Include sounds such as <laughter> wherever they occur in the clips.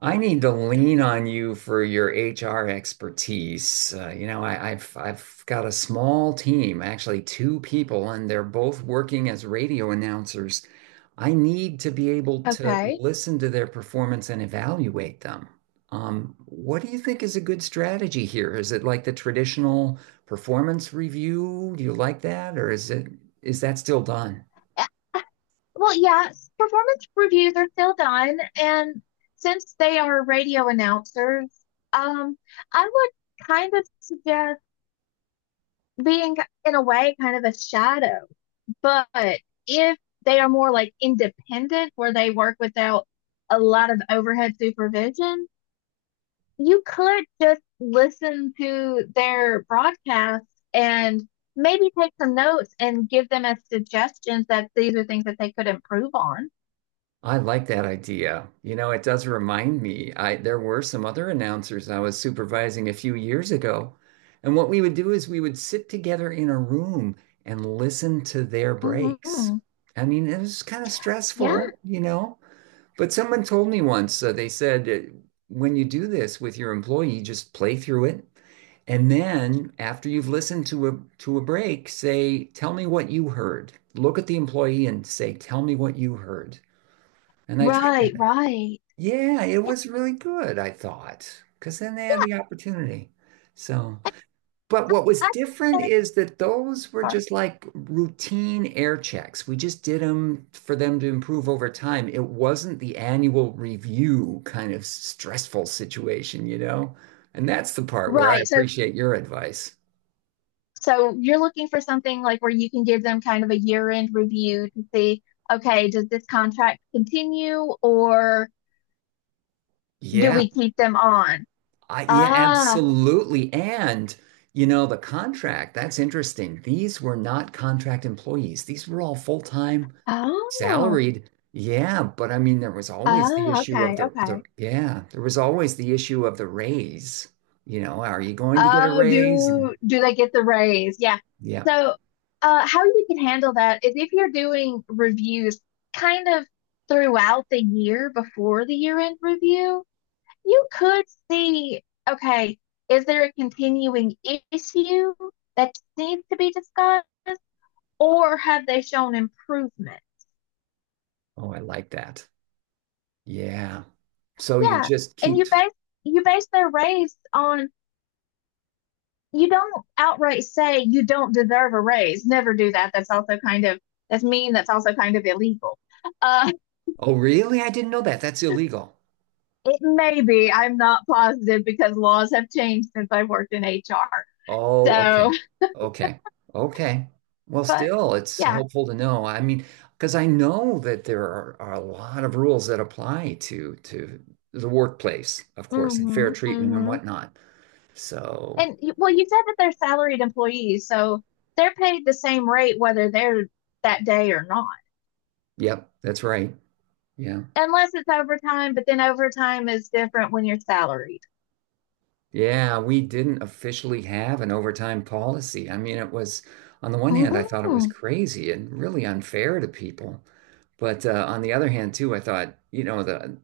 I need to lean on you for your HR expertise. I've got a small team, actually two people, and they're both working as radio announcers. I need to be able to Okay. listen to their performance and evaluate them. What do you think is a good strategy here? Is it like the traditional performance review? Do you like that, or is that still done? Uh, yeah, performance reviews are still done, and since they are radio announcers, um, I would kind of suggest being, in a way, kind of a shadow. But if they are more like independent, where they work without a lot of overhead supervision, you could just listen to their broadcast and maybe take some notes and give them as suggestions that these are things that they could improve on. I like that idea. You know, it does remind me. I There were some other announcers I was supervising a few years ago, and what we would do is we would sit together in a room and listen to their breaks. Hmm. I mean, it was kind of Yeah, stressful, you know, but someone told me once, they said when you do this with your employee, just play through it, and then after you've listened to a break, say, "Tell me what you heard." Look at the employee and say, "Tell me what you heard." And I tried right, that. right. Yeah, it Yeah, was really good, I thought, because then they had yeah. the opportunity. So, but what I was think different is that those were sorry. just like routine air checks. We just did them for them to improve over time. It wasn't the annual review kind of stressful situation, you know? And that's the part where I Right. So, appreciate your advice. so you're looking for something like where you can give them kind of a year-end review to see, okay, does this contract continue or do Yeah. we keep them on? I, yeah, Ah, absolutely. And, you know, the contract, that's interesting. These were not contract employees. These were all full-time oh, salaried. Yeah, but I mean, there was always the ah, issue of okay, okay. the yeah, there was always the issue of the raise. You know, are you going to get a Oh, raise? And do they get the raise? Yeah. yeah. So, how you can handle that is if you're doing reviews kind of throughout the year before the year-end review, you could see, okay, is there a continuing issue that needs to be discussed, or have they shown improvement? Oh, I like that. Yeah. So you Yeah, just and keep, you base their raise on you don't outright say you don't deserve a raise. Never do that. That's mean. That's also kind of illegal. Uh, oh, really? I didn't know that. That's illegal. <laughs> it may be. I'm not positive because laws have changed since I worked in HR. Oh, So, okay. Okay. Okay. Well, but still, it's yeah. helpful to know. I mean, because I know that are a lot of rules that apply to the workplace, of course, and fair Mm-hmm. treatment and Mm-hmm. whatnot. So, And well, you said that they're salaried employees, so they're paid the same rate whether they're that day or not, yep, that's right. Yeah. unless it's overtime. But then overtime is different when you're salaried. Yeah, we didn't officially have an overtime policy. I mean, it was, on the one hand, I thought it was Mm. crazy and really unfair to people. But on the other hand, too, I thought, you know, the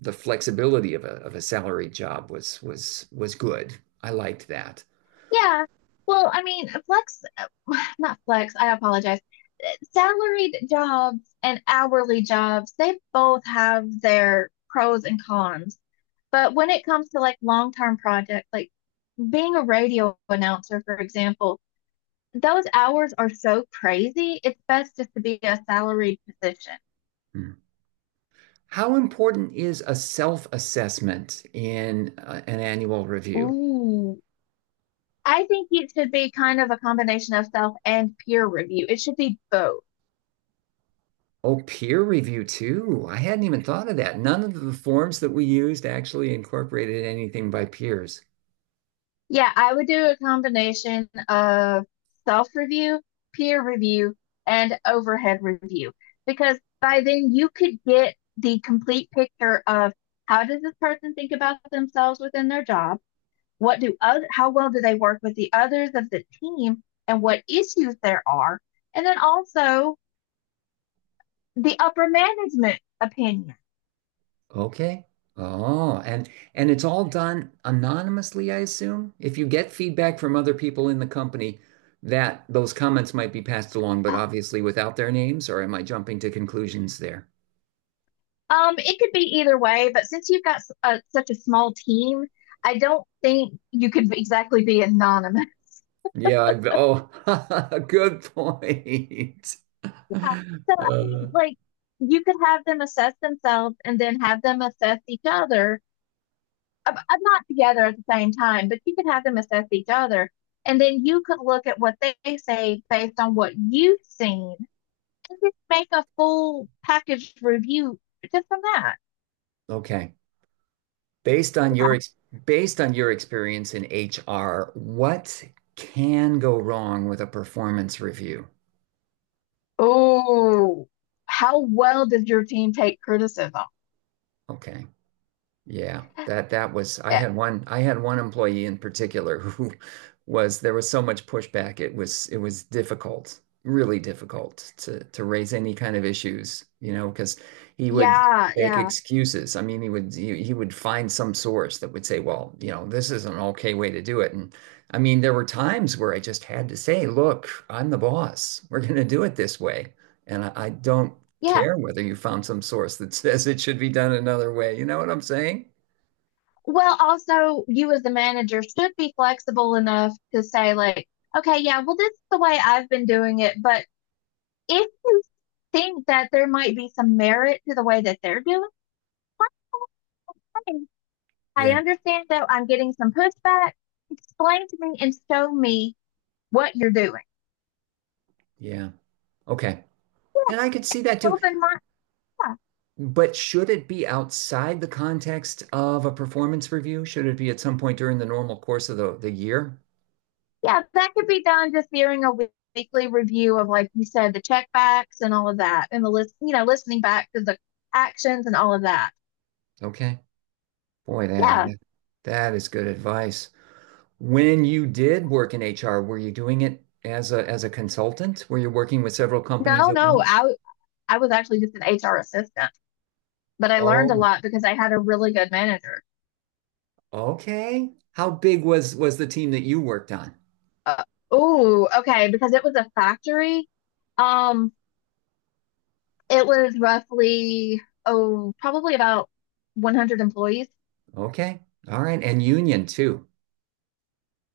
the flexibility of a salary job was good. I liked that. Yeah. Well, I mean, flex, <sighs> Not flex, I apologize. Salaried jobs and hourly jobs, they both have their pros and cons. But when it comes to like long-term projects, like being a radio announcer, for example, those hours are so crazy. It's best just to be a salaried position. Hmm. How important is a self-assessment in an annual review? Ooh. I think it should be kind of a combination of self and peer review. It should be both. Oh, peer review too. I hadn't even thought of that. None of the forms that we used actually incorporated anything by peers. Yeah, I would do a combination of self-review, peer review, and overhead review because by then you could get the complete picture of how does this person think about themselves within their job? How well do they work with the others of the team and what issues there are? And then also the upper management opinion. Okay. Oh, and it's all done anonymously, I assume. If you get feedback from other people in the company, that those comments might be passed along, but obviously without their names, or am I jumping to conclusions there? It could be either way, but since you've got such a small team, I don't think you could exactly be anonymous. Oh, <laughs> good point. <laughs> Yeah. <laughs> So, I Uh, mean, like, you could have them assess themselves and then have them assess each other. Not together at the same time, but you could have them assess each other. And then you could look at what they say based on what you've seen and just make a full package review just from that. okay. Based on your Yeah. ex Based on your experience in HR, what can go wrong with a performance review? Oh, how well does your team take criticism? Okay. Yeah, that that was I had one employee in particular <laughs> who was there was so much pushback; it was difficult, really difficult to raise any kind of issues, you know, because he would Yeah, make yeah, excuses. I mean, he would find some source that would say, well, you know, this is an okay way to do it. And I mean, there were times where I just had to say, look, I'm the boss. We're going to do it this way. And I don't yeah. care whether you found some source that <laughs> says it should be done another way. You know what I'm saying? Well, also, you as the manager should be flexible enough to say, like, okay, yeah, well, this is the way I've been doing it, but if you think that there might be some merit to the way that they're doing it, fine. I Yeah. understand that I'm getting some pushback. Explain to me and show me what you're doing. Yeah. Okay. And I could see that too. Open my, Yeah, But should it be outside the context of a performance review? Should it be at some point during the normal course of the year? yeah, that could be done just during a weekly review of, like you said, the checkbacks and all of that, and the listening back to the actions and all of that. Okay. Boy, Yeah. that is good advice. When you did work in HR, were you doing it as a consultant? Were you working with several companies No, at no. Once? I was actually just an HR assistant, but I learned a Oh, lot because I had a really good manager. okay. How big was the team that you worked on? Uh, oh, okay, because it was a factory. Um, it was roughly oh, probably about 100 employees. Okay. All right. And union too.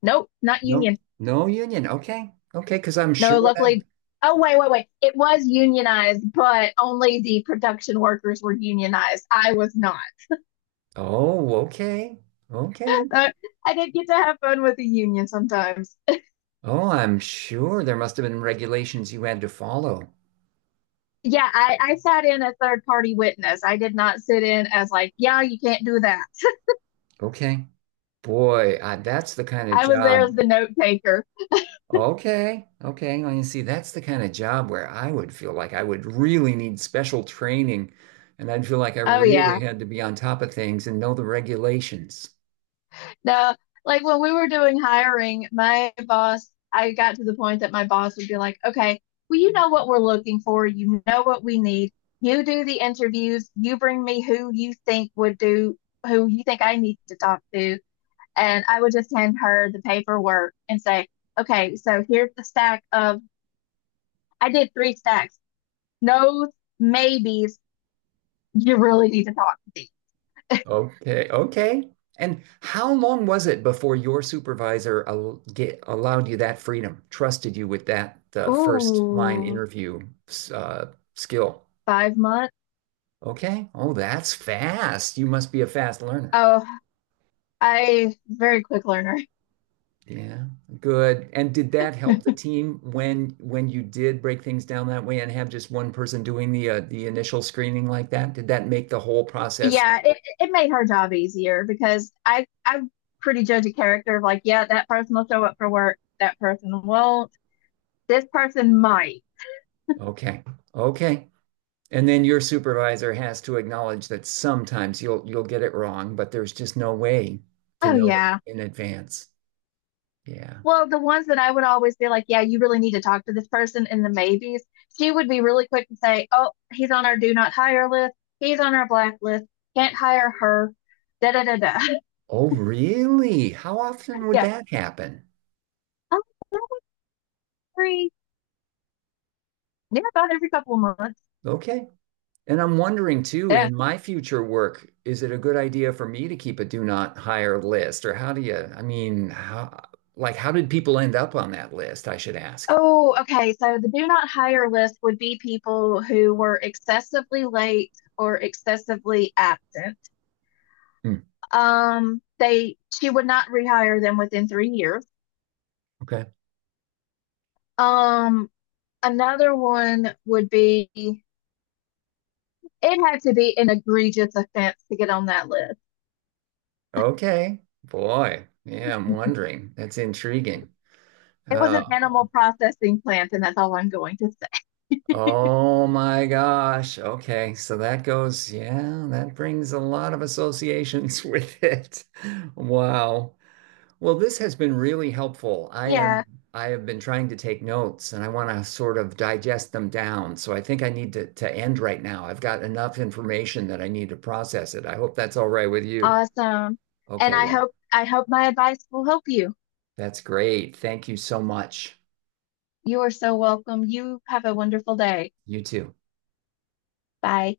Nope, not No, union. no union. Okay. Okay. Because I'm No, sure that. luckily. Oh, wait, wait, wait. It was unionized, but only the production workers were unionized. I was not. Oh, okay. Okay. <laughs> I didn't get to have fun with the union sometimes. Oh, I'm sure there must have been regulations you had to follow. Yeah, I sat in as third party witness. I did not sit in as like, yeah, you can't do that. Okay. Boy, that's the kind of I was there job. as the note taker. Okay. Okay. Well, you see, that's the kind of job where I would feel like I would really need special training and I'd feel like I Oh really yeah. had to be on top of things and know the regulations. No, like when we were doing hiring, my boss, I got to the point that my boss would be like, okay, well, you know what we're looking for. You know what we need. You do the interviews. You bring me who you think would do, who you think I need to talk to. And I would just hand her the paperwork and say, okay, so here's the stack of, I did three stacks, no's, maybes. You really need to talk to me. Okay, okay. And how long was it before your supervisor allowed you that freedom, trusted you with that first line Ooh, interview skill? 5 months. Okay. Oh, that's fast. You must be a fast learner. Oh, I very quick learner. Yeah, good. And did that help the team when you did break things down that way and have just one person doing the initial screening like that? Did that make the whole process? Yeah, it made her job easier because I pretty judge a character of like, yeah, that person will show up for work, that person won't, this person might. Okay. Okay. And then your supervisor has to acknowledge that sometimes you'll get it wrong, but there's just no way to Oh know it yeah. in advance. Yeah. Well, the ones that I would always be like, yeah, you really need to talk to this person in the maybes, she would be really quick to say, oh, he's on our do not hire list, he's on our blacklist, can't hire her, da da da da. Oh, really? How often would Yeah. that happen? Oh, every, yeah, about every couple of months. Okay. And I'm wondering too, Yeah. in my future work, is it a good idea for me to keep a do not hire list? Or how do you, I mean, how, like, how did people end up on that list? I should ask. Oh, okay. So the do not hire list would be people who were excessively late or excessively absent. Hmm, They She would not rehire them within 3 years. okay. Um, Another one would be it had to be an egregious offense to get on that list. Okay. Boy. Yeah, I'm wondering. That's intriguing. It was an animal Oh. processing plant, and that's all I'm going to say. Oh my gosh. Okay. So that goes, yeah, that brings a lot of associations <laughs> with it. Wow. Well, this has been really helpful. Yeah, I have been trying to take notes and I want to sort of digest them down. So I think I need to end right now. I've got enough information that I need to process it. I hope that's all right with you. awesome. And Okay, well, I hope my advice will help you. that's great. Thank you so much. You are so welcome. You have a wonderful day. You too. Bye.